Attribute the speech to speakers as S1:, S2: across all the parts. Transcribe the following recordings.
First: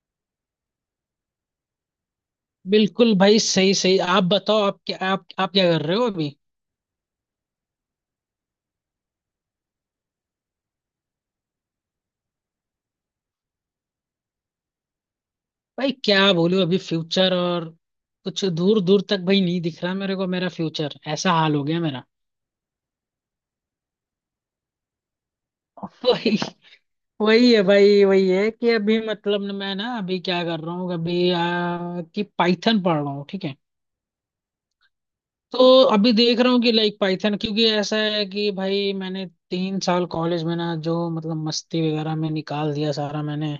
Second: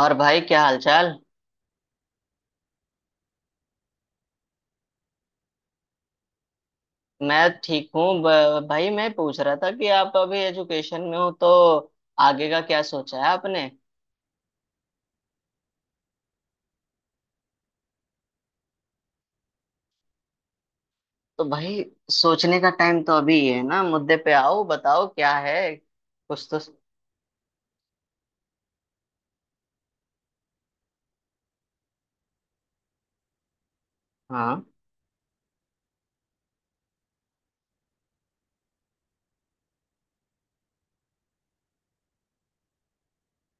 S1: और भाई, क्या हालचाल?
S2: बिल्कुल भाई, सही सही आप बताओ। आप क्या कर रहे हो अभी?
S1: मैं ठीक हूँ। भाई, मैं पूछ रहा था कि आप अभी एजुकेशन में हो, तो आगे का क्या सोचा है आपने?
S2: भाई क्या बोलूं, अभी फ्यूचर और कुछ दूर दूर तक भाई नहीं दिख रहा मेरे को। मेरा फ्यूचर ऐसा
S1: तो
S2: हाल हो गया
S1: भाई,
S2: मेरा।
S1: सोचने का टाइम तो अभी ही है ना। मुद्दे पे आओ, बताओ क्या है कुछ तो।
S2: वही वही है भाई। वही है कि अभी मतलब न मैं ना अभी क्या कर रहा हूँ अभी, कि पाइथन पढ़ रहा हूँ, ठीक है।
S1: हाँ।
S2: तो अभी देख रहा हूँ कि लाइक पाइथन, क्योंकि ऐसा है कि भाई मैंने 3 साल कॉलेज में ना जो मतलब मस्ती वगैरह में निकाल दिया सारा मैंने।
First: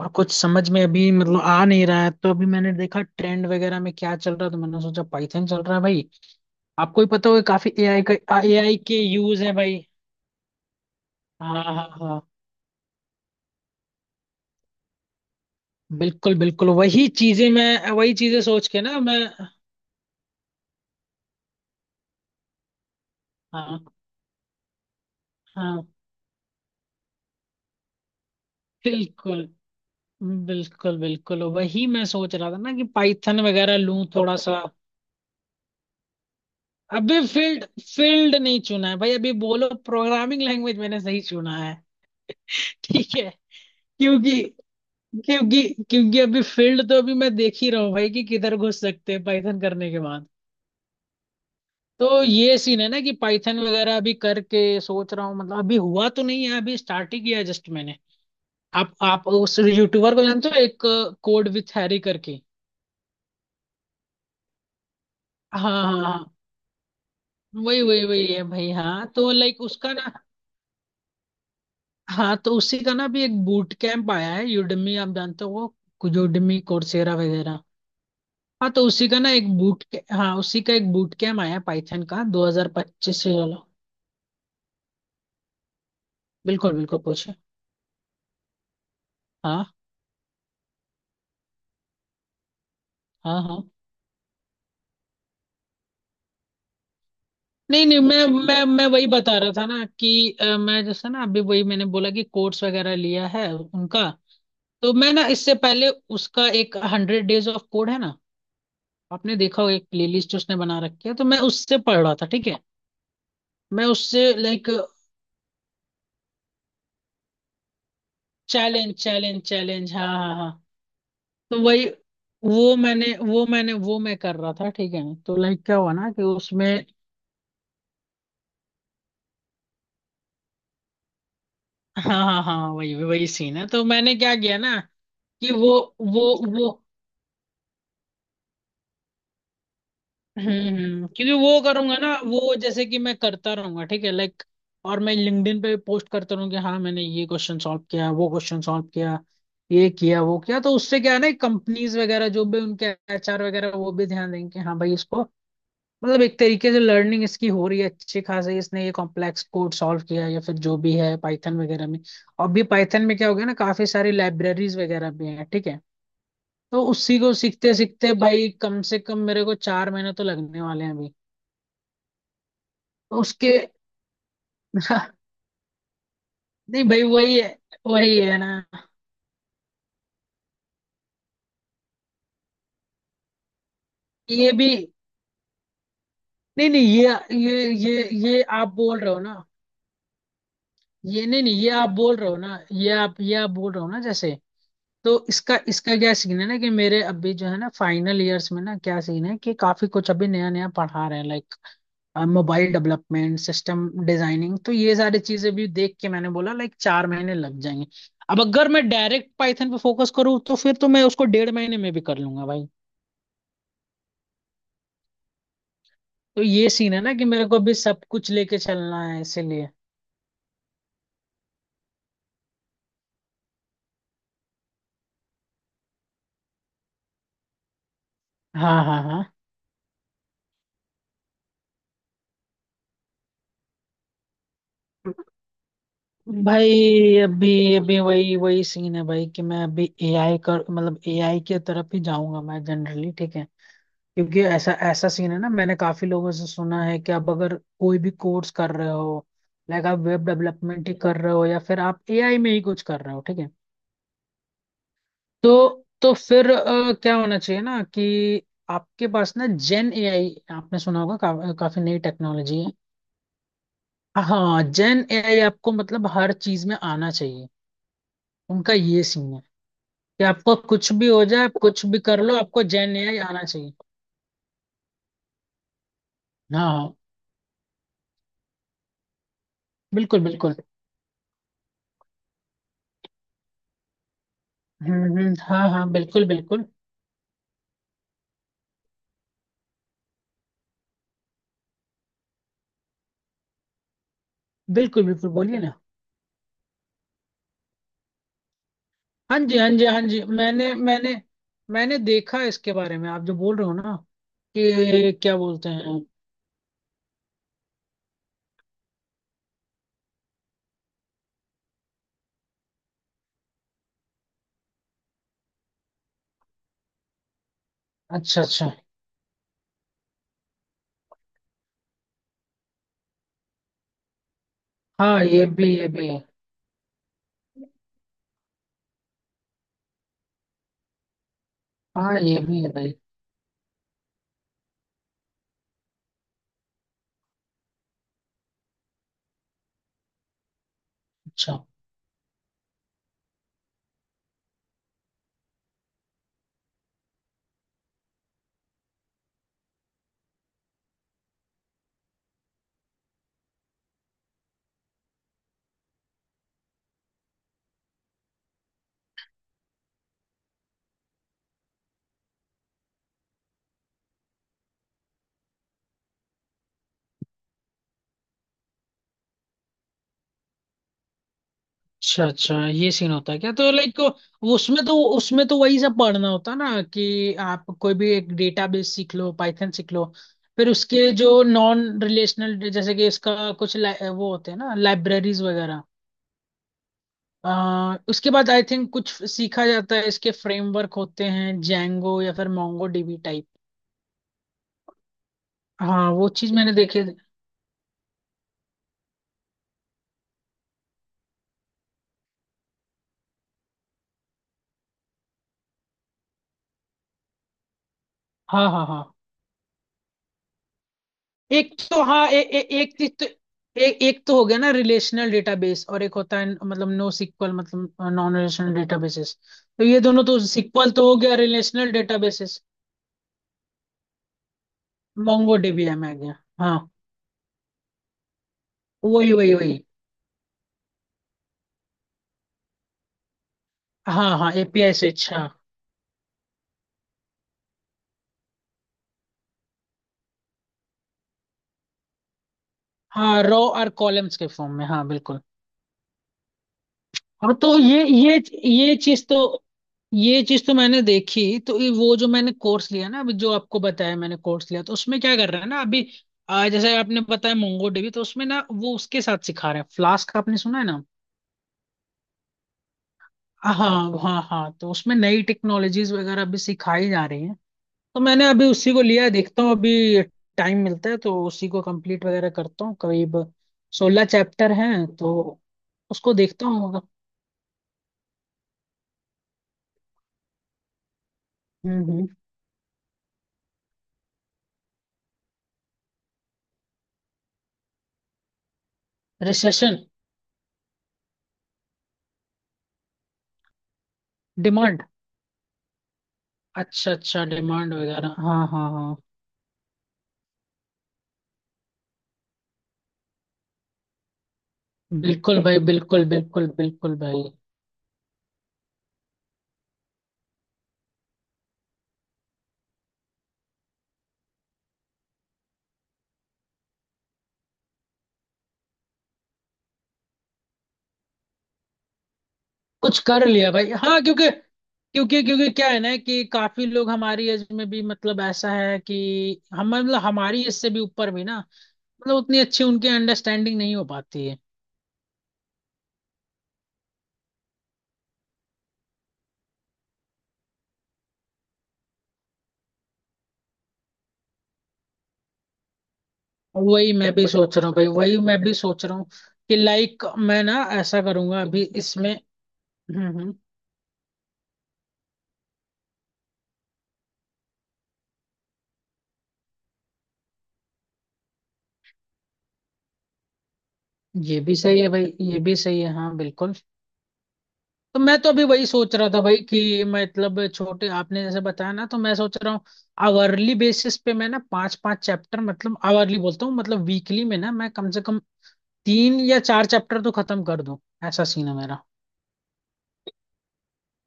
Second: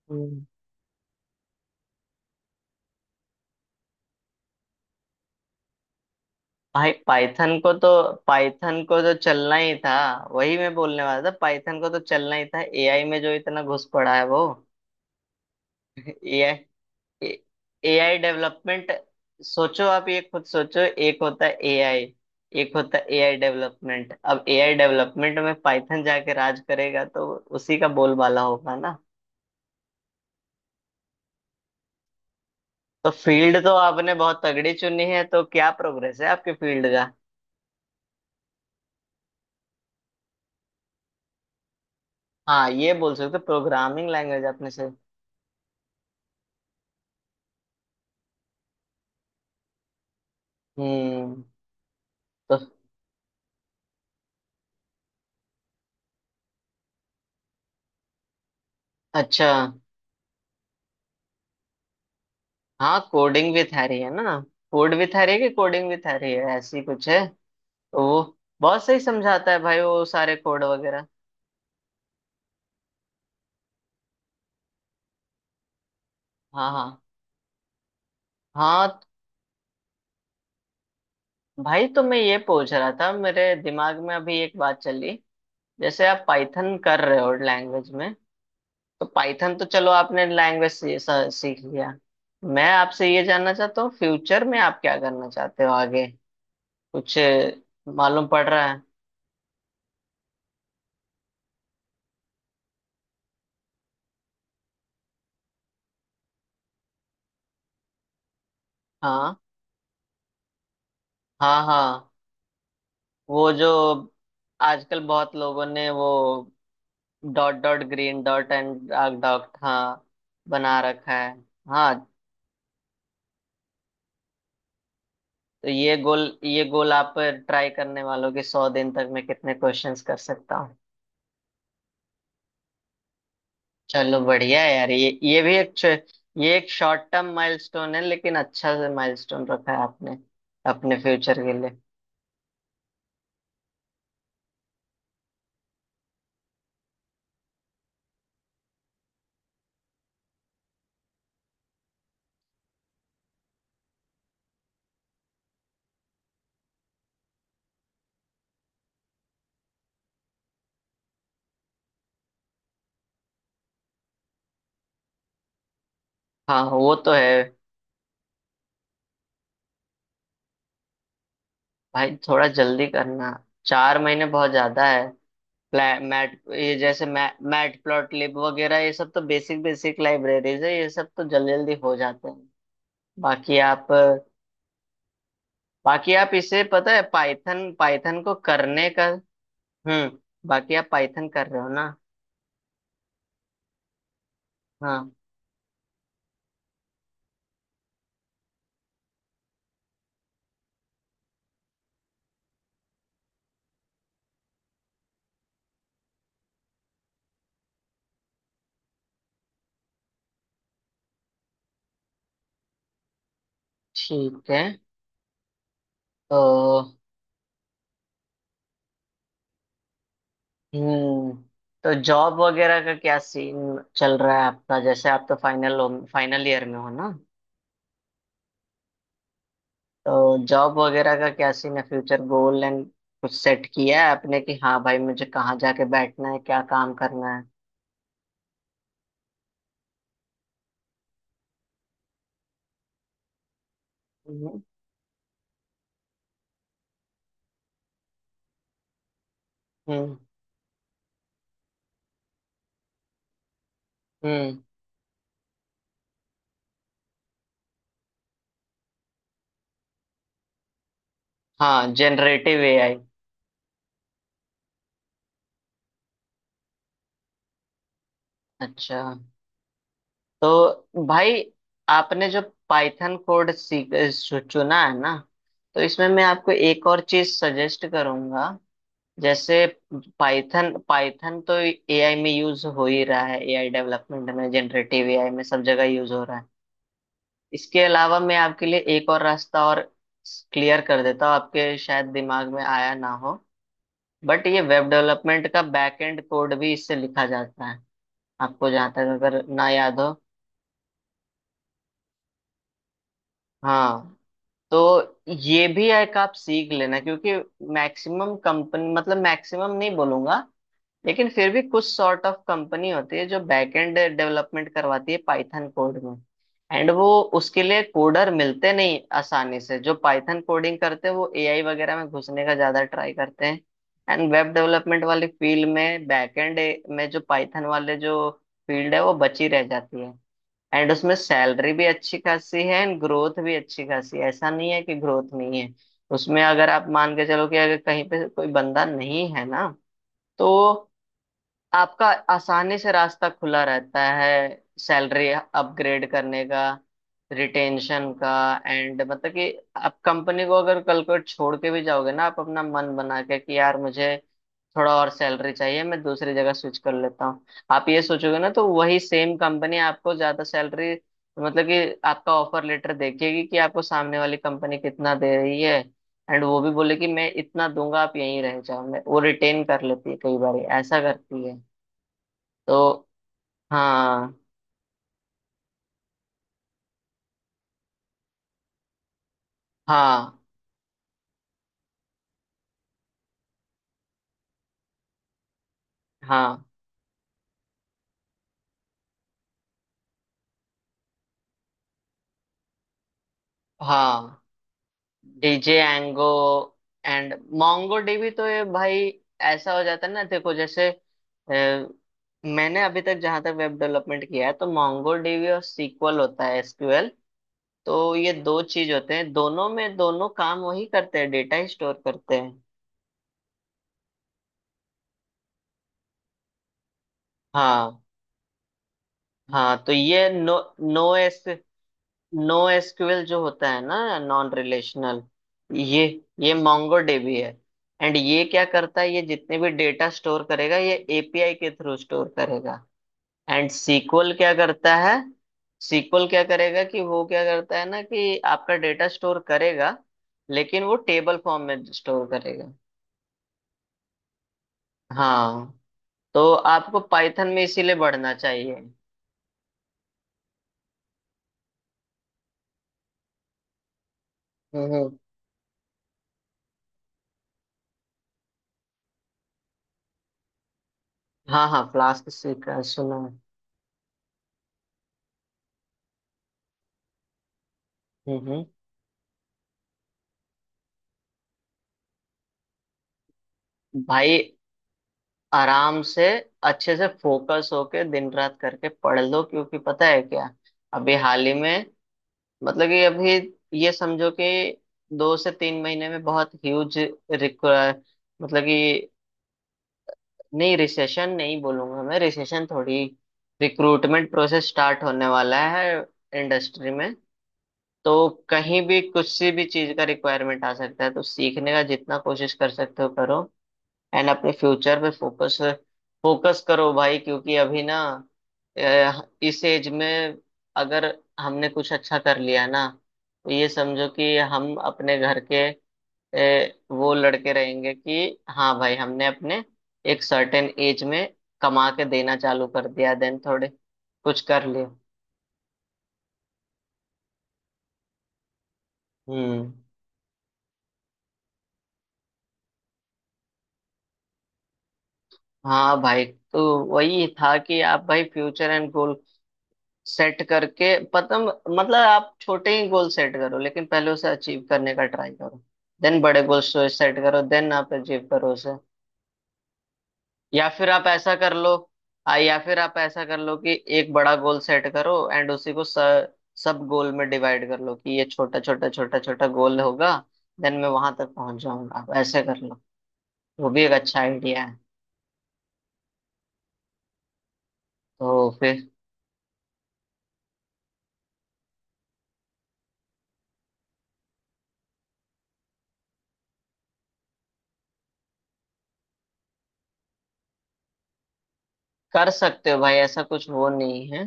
S2: और कुछ
S1: हम्म।
S2: समझ में अभी मतलब आ नहीं रहा है, तो अभी मैंने देखा ट्रेंड वगैरह में क्या चल रहा है, तो मैंने सोचा पाइथन चल रहा है भाई।
S1: भाई,
S2: आपको ही पता होगा, काफी एआई का एआई
S1: पाइथन
S2: के
S1: को तो
S2: यूज है
S1: चलना ही
S2: भाई।
S1: था। वही मैं बोलने वाला था,
S2: हाँ हाँ
S1: पाइथन को तो
S2: हाँ,
S1: चलना ही था, एआई में जो इतना घुस पड़ा है वो।
S2: बिल्कुल बिल्कुल,
S1: एआई
S2: वही चीजें मैं वही
S1: एआई
S2: चीजें सोच के
S1: डेवलपमेंट।
S2: ना मैं।
S1: सोचो, आप ये खुद सोचो। एक होता है एआई, एक होता है एआई
S2: हाँ
S1: डेवलपमेंट। अब एआई डेवलपमेंट में
S2: हाँ,
S1: पाइथन जाके राज करेगा, तो उसी का बोलबाला होगा ना।
S2: बिल्कुल बिल्कुल बिल्कुल, वही मैं सोच रहा था ना कि
S1: तो
S2: पाइथन
S1: फील्ड तो
S2: वगैरह लूं
S1: आपने
S2: थोड़ा
S1: बहुत
S2: सा।
S1: तगड़ी चुनी है, तो क्या प्रोग्रेस है आपके फील्ड का?
S2: अभी फील्ड फील्ड नहीं चुना है भाई। अभी बोलो प्रोग्रामिंग लैंग्वेज मैंने सही चुना है?
S1: हाँ, ये बोल
S2: ठीक है।
S1: सकते प्रोग्रामिंग
S2: क्योंकि
S1: लैंग्वेज आपने से।
S2: क्योंकि क्योंकि अभी फील्ड तो अभी मैं देख ही रहा हूँ भाई कि किधर घुस सकते हैं पाइथन करने के बाद।
S1: हम्म।
S2: तो
S1: तो
S2: ये सीन है ना कि पाइथन वगैरह अभी करके सोच रहा हूँ, मतलब अभी हुआ तो नहीं है, अभी स्टार्ट ही किया है जस्ट मैंने। आप
S1: अच्छा।
S2: उस यूट्यूबर को जानते हो एक, कोड विथ हैरी करके?
S1: हाँ, कोडिंग भी आ रही है ना? कोड भी आ रही है कि
S2: हाँ
S1: कोडिंग भी
S2: हाँ
S1: आ
S2: हाँ,
S1: रही है, ऐसी कुछ है?
S2: वही
S1: तो
S2: वही वही
S1: वो
S2: है भाई।
S1: बहुत सही
S2: हाँ तो
S1: समझाता है
S2: लाइक
S1: भाई,
S2: उसका
S1: वो
S2: ना।
S1: सारे कोड वगैरह।
S2: हाँ तो उसी का ना भी एक बूट कैंप आया है, यूडमी आप जानते हो वो, यूडमी
S1: हाँ, हाँ,
S2: कोर्सेरा वगैरह। हाँ तो
S1: हाँ।
S2: उसी का ना एक बूट, हाँ उसी का एक बूट कैम्प आया
S1: भाई, तो
S2: पाइथन
S1: मैं
S2: का
S1: ये पूछ रहा था,
S2: 2025 से।
S1: मेरे
S2: चलो,
S1: दिमाग में अभी एक बात चली। जैसे आप
S2: बिल्कुल
S1: पाइथन
S2: बिल्कुल
S1: कर रहे हो
S2: पूछे।
S1: लैंग्वेज में, तो पाइथन तो
S2: हाँ
S1: चलो आपने लैंग्वेज सीख लिया। मैं आपसे ये
S2: हाँ
S1: जानना
S2: हाँ,
S1: चाहता हूँ, फ्यूचर में आप क्या करना चाहते हो आगे? कुछ
S2: नहीं नहीं, मैं
S1: मालूम पड़
S2: मैं
S1: रहा है।
S2: मैं वही बता रहा था ना कि मैं जैसा ना अभी वही मैंने बोला कि कोर्स वगैरह लिया है उनका। तो मैं ना इससे पहले, उसका एक 100 डेज ऑफ कोड है ना, आपने
S1: हाँ,
S2: देखा होगा एक प्लेलिस्ट उसने बना रखी है, तो मैं
S1: हाँ,
S2: उससे पढ़
S1: हाँ।
S2: रहा था, ठीक है।
S1: वो जो
S2: मैं उससे लाइक
S1: आजकल बहुत लोगों ने वो dot dot green dot and
S2: challenge
S1: dark
S2: challenge
S1: dot
S2: challenge,
S1: हाँ
S2: हाँ हाँ हाँ।
S1: बना रखा है।
S2: तो वही,
S1: हाँ,
S2: वो मैं कर रहा था, ठीक है। तो लाइक
S1: तो
S2: क्या हुआ
S1: ये
S2: ना
S1: गोल,
S2: कि
S1: ये
S2: उसमें,
S1: गोल आप ट्राई करने वालों की, सौ दिन तक मैं कितने क्वेश्चंस कर सकता हूँ।
S2: हाँ हाँ हाँ, वही वही सीन है। तो मैंने
S1: चलो
S2: क्या किया
S1: बढ़िया है
S2: ना
S1: यार,
S2: कि वो
S1: ये
S2: वो।
S1: एक शॉर्ट टर्म माइलस्टोन है, लेकिन अच्छा से माइलस्टोन रखा है आपने
S2: हम्म
S1: अपने
S2: क्योंकि
S1: फ्यूचर के
S2: वो
S1: लिए।
S2: करूंगा ना वो जैसे कि मैं करता रहूंगा, ठीक है लाइक। और मैं लिंक्डइन पे पोस्ट करता रहूँ कि हाँ मैंने ये क्वेश्चन सॉल्व किया, वो क्वेश्चन सॉल्व किया, ये किया, वो किया, तो उससे क्या है ना कंपनीज वगैरह जो भी उनके एचआर वगैरह वो भी ध्यान देंगे कि हाँ भाई इसको, मतलब एक तरीके से लर्निंग इसकी हो रही है अच्छी खासी, इसने ये कॉम्प्लेक्स कोड सॉल्व किया है या फिर जो भी है पाइथन वगैरह में। और भी पाइथन में क्या हो गया ना, काफी सारी लाइब्रेरीज वगैरह भी हैं, ठीक है।
S1: हाँ,
S2: तो
S1: वो तो
S2: उसी को
S1: है।
S2: सीखते सीखते भाई कम से कम मेरे को 4 महीने तो लगने वाले हैं अभी।
S1: भाई थोड़ा जल्दी
S2: तो
S1: करना,
S2: उसके
S1: चार महीने बहुत ज्यादा है। मैट, ये
S2: नहीं भाई,
S1: जैसे
S2: वही है,
S1: मैट प्लॉट
S2: वही है
S1: लिब
S2: ना
S1: वगैरह, ये सब तो बेसिक बेसिक लाइब्रेरीज है, ये सब तो जल्दी जल्दी हो जाते हैं। बाकी आप
S2: ये भी।
S1: बाकी आप, इसे
S2: नहीं नहीं,
S1: पता है,
S2: ये
S1: पाइथन
S2: ये ये
S1: पाइथन को
S2: ये आप
S1: करने
S2: बोल
S1: का।
S2: रहे हो ना।
S1: हम्म। बाकी आप
S2: ये
S1: पाइथन
S2: नहीं
S1: कर
S2: नहीं,
S1: रहे हो
S2: ये
S1: ना?
S2: आप बोल रहे हो ना, ये आप बोल रहे हो ना, जैसे।
S1: हाँ।
S2: तो इसका इसका क्या सीन है ना कि मेरे अभी जो है ना फाइनल ईयर्स में ना क्या सीन है कि काफी कुछ अभी नया नया पढ़ा रहे हैं like mobile development, system designing, तो ये सारी चीजें भी देख के मैंने बोला लाइक 4 महीने लग जाएंगे। अब अगर मैं डायरेक्ट पाइथन पे फोकस करूँ तो फिर तो मैं उसको 1.5 महीने में भी कर लूंगा भाई।
S1: ठीक है
S2: तो ये सीन
S1: तो।
S2: है ना कि मेरे को अभी सब कुछ लेके चलना है इसीलिए।
S1: हम्म। तो जॉब वगैरह का क्या सीन चल रहा है आपका? जैसे आप तो फाइनल हो, फाइनल ईयर में हो ना?
S2: हाँ हाँ हाँ,
S1: तो जॉब वगैरह का क्या सीन है, फ्यूचर गोल एंड कुछ सेट किया है आपने कि हाँ भाई, मुझे कहाँ जाके बैठना है, क्या काम
S2: भाई
S1: करना है?
S2: अभी, अभी वही वही सीन है भाई कि मैं अभी एआई कर मतलब एआई की तरफ ही जाऊंगा मैं जनरली, ठीक है। क्योंकि
S1: हम्म।
S2: ऐसा ऐसा सीन है ना, मैंने काफी लोगों से सुना है कि आप अगर कोई भी कोर्स कर रहे हो, लाइक आप
S1: हम्म,
S2: वेब डेवलपमेंट ही कर रहे हो या फिर आप एआई में ही कुछ कर रहे हो, ठीक है।
S1: हम्म,
S2: तो फिर क्या होना चाहिए ना कि आपके पास ना जेन एआई आपने सुना होगा काफी
S1: हाँ,
S2: नई
S1: जनरेटिव
S2: टेक्नोलॉजी है।
S1: एआई।
S2: हाँ जेन एआई आपको मतलब हर चीज में आना चाहिए। उनका
S1: अच्छा।
S2: ये सीन है कि आपको कुछ
S1: तो
S2: भी हो
S1: भाई,
S2: जाए, आप कुछ भी कर
S1: आपने
S2: लो,
S1: जो
S2: आपको जेन
S1: पाइथन
S2: एआई आना
S1: कोड
S2: चाहिए।
S1: चुना है ना, तो इसमें मैं आपको
S2: हाँ
S1: एक
S2: हाँ
S1: और चीज सजेस्ट करूंगा। जैसे
S2: बिल्कुल बिल्कुल।
S1: पाइथन पाइथन तो एआई में यूज हो ही रहा है, एआई डेवलपमेंट में, जनरेटिव एआई में सब
S2: हाँ
S1: जगह
S2: हाँ
S1: यूज हो
S2: बिल्कुल
S1: रहा है।
S2: बिल्कुल
S1: इसके अलावा मैं आपके लिए एक और रास्ता और क्लियर कर देता हूँ, आपके शायद दिमाग में आया ना हो, बट ये वेब
S2: बिल्कुल। बिल्कुल
S1: डेवलपमेंट
S2: बोलिए
S1: का
S2: ना।
S1: बैकएंड कोड भी इससे लिखा जाता है। आपको जहां तक
S2: हाँ
S1: अगर
S2: जी
S1: ना
S2: हाँ जी
S1: याद
S2: हाँ
S1: हो।
S2: जी, मैंने मैंने मैंने देखा इसके बारे में आप जो बोल रहे हो ना
S1: हाँ,
S2: कि
S1: तो
S2: क्या
S1: ये
S2: बोलते
S1: भी
S2: हैं।
S1: एक आप सीख लेना, क्योंकि मैक्सिमम कंपनी, मतलब मैक्सिमम नहीं बोलूंगा, लेकिन फिर भी कुछ सॉर्ट ऑफ कंपनी होती है जो बैकएंड डेवलपमेंट करवाती है पाइथन कोड में। एंड वो, उसके लिए कोडर
S2: अच्छा अच्छा,
S1: मिलते नहीं आसानी से, जो पाइथन कोडिंग करते हैं वो एआई वगैरह में घुसने का ज्यादा ट्राई करते हैं। एंड वेब डेवलपमेंट
S2: हाँ
S1: वाली फील्ड
S2: ये भी
S1: में,
S2: है।
S1: बैकएंड में जो पाइथन वाले जो फील्ड है, वो बची रह जाती है। एंड उसमें सैलरी भी अच्छी
S2: हाँ ये
S1: खासी
S2: भी है
S1: है,
S2: भाई।
S1: एंड ग्रोथ भी अच्छी खासी है, ऐसा नहीं है कि ग्रोथ नहीं है। उसमें अगर आप मान के चलो कि अगर कहीं पे कोई बंदा नहीं है ना, तो
S2: अच्छा
S1: आपका आसानी से रास्ता खुला रहता है, सैलरी अपग्रेड करने का, रिटेंशन का। एंड मतलब कि आप कंपनी को अगर कल को छोड़ के भी जाओगे ना, आप अपना मन बना के कि यार, मुझे थोड़ा और सैलरी चाहिए, मैं दूसरी जगह स्विच कर लेता हूँ, आप ये सोचोगे ना, तो वही सेम कंपनी आपको ज्यादा सैलरी, मतलब कि आपका ऑफर लेटर देखेगी कि आपको सामने वाली कंपनी कितना दे रही है, एंड वो भी बोले कि मैं इतना दूंगा, आप यहीं रह जाओ, मैं वो रिटेन कर लेती है, कई बार ऐसा करती है।
S2: अच्छा अच्छा,
S1: तो
S2: ये सीन होता है क्या? तो लाइक
S1: हाँ,
S2: उसमें तो वही सब पढ़ना होता ना कि आप कोई भी एक डेटाबेस सीख लो, पाइथन सीख लो,
S1: हाँ,
S2: फिर उसके जो नॉन रिलेशनल जैसे कि इसका कुछ ला- वो होते हैं ना लाइब्रेरीज वगैरह।
S1: हाँ,
S2: उसके बाद आई थिंक कुछ सीखा जाता है, इसके फ्रेमवर्क होते हैं, जैंगो या फिर मोंगो डीबी टाइप।
S1: हाँ, डीजे
S2: हाँ
S1: एंगो
S2: वो चीज मैंने देखी है।
S1: एंड मोंगो डीबी तो ये भाई, ऐसा हो जाता है ना, देखो, जैसे मैंने अभी तक जहां तक वेब डेवलपमेंट किया है, तो मोंगो डीबी और सीक्वल होता है एसक्यूएल। तो ये दो
S2: हाँ हाँ
S1: चीज
S2: हाँ।
S1: होते हैं, दोनों में दोनों काम वही करते हैं, डेटा ही
S2: एक
S1: स्टोर
S2: तो हाँ,
S1: करते
S2: ए,
S1: हैं।
S2: ए, एक चीज तो एक तो हो गया ना रिलेशनल डेटाबेस, और एक होता है मतलब नो सिक्वल, मतलब
S1: हाँ,
S2: नॉन रिलेशनल डेटाबेसेस।
S1: हाँ,
S2: तो
S1: तो
S2: ये दोनों,
S1: ये
S2: तो
S1: नो
S2: सिक्वल
S1: नो
S2: तो हो गया
S1: S
S2: relational
S1: no
S2: databases.
S1: SQL जो होता है ना, नॉन रिलेशनल।
S2: मोंगो डीबी है,
S1: ये
S2: मैं गया।
S1: ये
S2: हाँ
S1: मोंगोडीबी है। एंड ये क्या करता है, ये
S2: वही वही
S1: जितने भी
S2: वही।
S1: डेटा स्टोर करेगा, ये एपीआई के थ्रू स्टोर करेगा। एंड
S2: हाँ
S1: सीक्वल
S2: हाँ,
S1: क्या
S2: एपीआई
S1: करता है?
S2: स्विच, हाँ।
S1: सीक्वल क्या करेगा कि वो क्या करता है ना कि आपका डेटा स्टोर करेगा, लेकिन वो टेबल फॉर्म में स्टोर करेगा।
S2: हाँ, रो और कॉलम्स के फॉर्म में, हाँ बिल्कुल।
S1: हाँ, तो आपको पाइथन
S2: हाँ
S1: में
S2: तो
S1: इसीलिए
S2: ये
S1: बढ़ना
S2: ये
S1: चाहिए।
S2: ये चीज तो ये चीज तो मैंने देखी, तो ये वो जो मैंने कोर्स लिया ना अभी जो आपको बताया, मैंने कोर्स लिया
S1: हम्म।
S2: तो
S1: हम्म।
S2: उसमें क्या कर रहे हैं ना अभी, जैसे आपने बताया मोंगो डीबी, तो उसमें ना वो उसके साथ सिखा रहे हैं फ्लास्क, आपने सुना है ना।
S1: हाँ, हाँ, फ्लास्क सीखा है, सुना है।
S2: हाँ हाँ हाँ, तो उसमें नई टेक्नोलॉजीज वगैरह अभी सिखाई जा रही हैं। तो
S1: हम्म।
S2: मैंने
S1: हम्म।
S2: अभी उसी को लिया है, देखता हूँ अभी टाइम मिलता है तो उसी को कंप्लीट वगैरह करता हूँ, करीब सोलह
S1: भाई
S2: चैप्टर हैं, तो
S1: आराम से,
S2: उसको देखता
S1: अच्छे
S2: हूँ।
S1: से फोकस होके दिन रात करके पढ़ लो, क्योंकि पता है क्या? अभी हाल ही में,
S2: हम्म।
S1: मतलब कि अभी, ये समझो कि दो से तीन महीने में बहुत ह्यूज, मतलब कि,
S2: रिसेशन,
S1: नहीं, रिसेशन नहीं बोलूंगा मैं, रिसेशन थोड़ी, रिक्रूटमेंट प्रोसेस स्टार्ट
S2: डिमांड।
S1: होने वाला है इंडस्ट्री
S2: अच्छा
S1: में।
S2: अच्छा, डिमांड
S1: तो
S2: वगैरह, हाँ
S1: कहीं
S2: हाँ
S1: भी
S2: हाँ।
S1: कुछ सी भी चीज का रिक्वायरमेंट आ सकता है, तो सीखने का जितना कोशिश कर सकते हो करो। एंड अपने फ्यूचर पे फोकस,
S2: बिल्कुल भाई, बिल्कुल
S1: फोकस
S2: बिल्कुल
S1: करो
S2: बिल्कुल
S1: भाई,
S2: भाई।
S1: क्योंकि अभी ना, इस एज में अगर हमने कुछ अच्छा कर लिया ना, तो ये समझो कि हम अपने घर के वो लड़के रहेंगे कि हाँ भाई, हमने अपने एक सर्टेन एज में कमा के देना चालू कर दिया,
S2: कुछ
S1: देन
S2: कर
S1: थोड़े
S2: लिया भाई, हाँ
S1: कुछ
S2: क्योंकि
S1: कर लिया।
S2: क्योंकि क्योंकि क्या है ना कि काफी लोग हमारी एज में भी मतलब ऐसा है कि
S1: हम्म।
S2: हम मतलब हमारी एज से भी ऊपर भी ना, मतलब उतनी अच्छी उनकी अंडरस्टैंडिंग नहीं हो पाती है।
S1: हाँ भाई, तो वही था कि आप भाई फ्यूचर एंड गोल सेट करके, पता, मतलब आप छोटे ही गोल सेट करो, लेकिन पहले उसे अचीव करने का ट्राई करो, देन बड़े गोल
S2: वही
S1: सेट
S2: मैं
S1: करो,
S2: भी
S1: देन
S2: सोच रहा
S1: आप
S2: हूँ भाई,
S1: अचीव
S2: वही
S1: करो
S2: मैं भी
S1: उसे।
S2: सोच रहा हूँ कि लाइक मैं
S1: या
S2: ना
S1: फिर आप
S2: ऐसा
S1: ऐसा कर
S2: करूंगा
S1: लो,
S2: अभी इसमें।
S1: या फिर आप ऐसा कर
S2: हम्म।
S1: लो कि एक बड़ा गोल सेट करो एंड उसी को सब गोल में डिवाइड कर लो कि ये छोटा छोटा छोटा छोटा गोल होगा, देन मैं वहां तक पहुंच जाऊंगा, आप ऐसे कर लो, वो भी एक अच्छा
S2: ये
S1: आइडिया
S2: भी
S1: है।
S2: सही है भाई, ये भी सही है, हाँ बिल्कुल। तो मैं तो
S1: तो
S2: अभी
S1: फिर,
S2: वही सोच रहा था भाई कि मतलब छोटे, आपने जैसे बताया ना, तो मैं सोच रहा हूँ आवरली बेसिस पे मैं ना पांच पांच चैप्टर, मतलब आवरली बोलता हूँ मतलब वीकली में ना मैं कम से कम तीन या चार चैप्टर तो खत्म कर दूं, ऐसा सीन है मेरा।
S1: कर सकते हो भाई, ऐसा कुछ वो नहीं है,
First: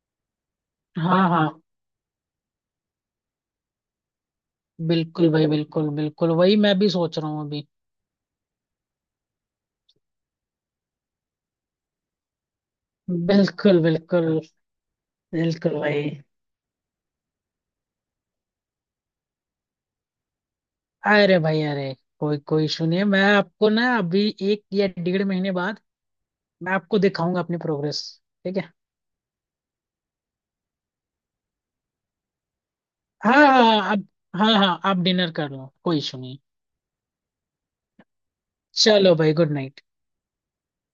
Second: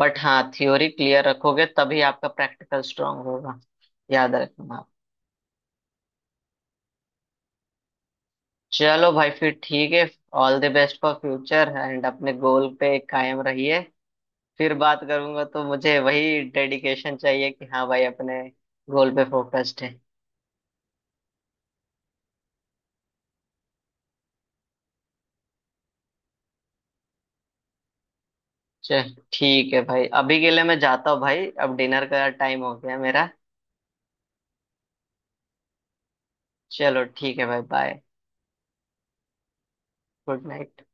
S1: बट हाँ, थ्योरी
S2: हाँ
S1: क्लियर
S2: हाँ
S1: रखोगे तभी आपका प्रैक्टिकल स्ट्रांग होगा, याद रखना आप।
S2: बिल्कुल भाई, बिल्कुल बिल्कुल वही मैं भी सोच रहा हूँ अभी।
S1: चलो भाई, फिर ठीक है। All the best for future, and अपने गोल पे कायम
S2: बिल्कुल
S1: रहिए।
S2: बिल्कुल
S1: फिर बात करूंगा तो
S2: बिल्कुल
S1: मुझे
S2: भाई।
S1: वही डेडिकेशन चाहिए कि हाँ भाई, अपने गोल पे फोकस्ड है।
S2: अरे भाई अरे, कोई कोई इशू नहीं है। मैं आपको ना अभी एक या 1.5 महीने बाद मैं आपको दिखाऊंगा अपनी प्रोग्रेस, ठीक है?
S1: चल ठीक है भाई, अभी के लिए मैं जाता हूँ भाई, अब डिनर का टाइम हो गया मेरा।
S2: हाँ हाँ आप, हाँ हाँ आप डिनर कर लो, कोई इशू नहीं।
S1: चलो ठीक है भाई, बाय।
S2: चलो भाई, गुड नाइट।
S1: Good night.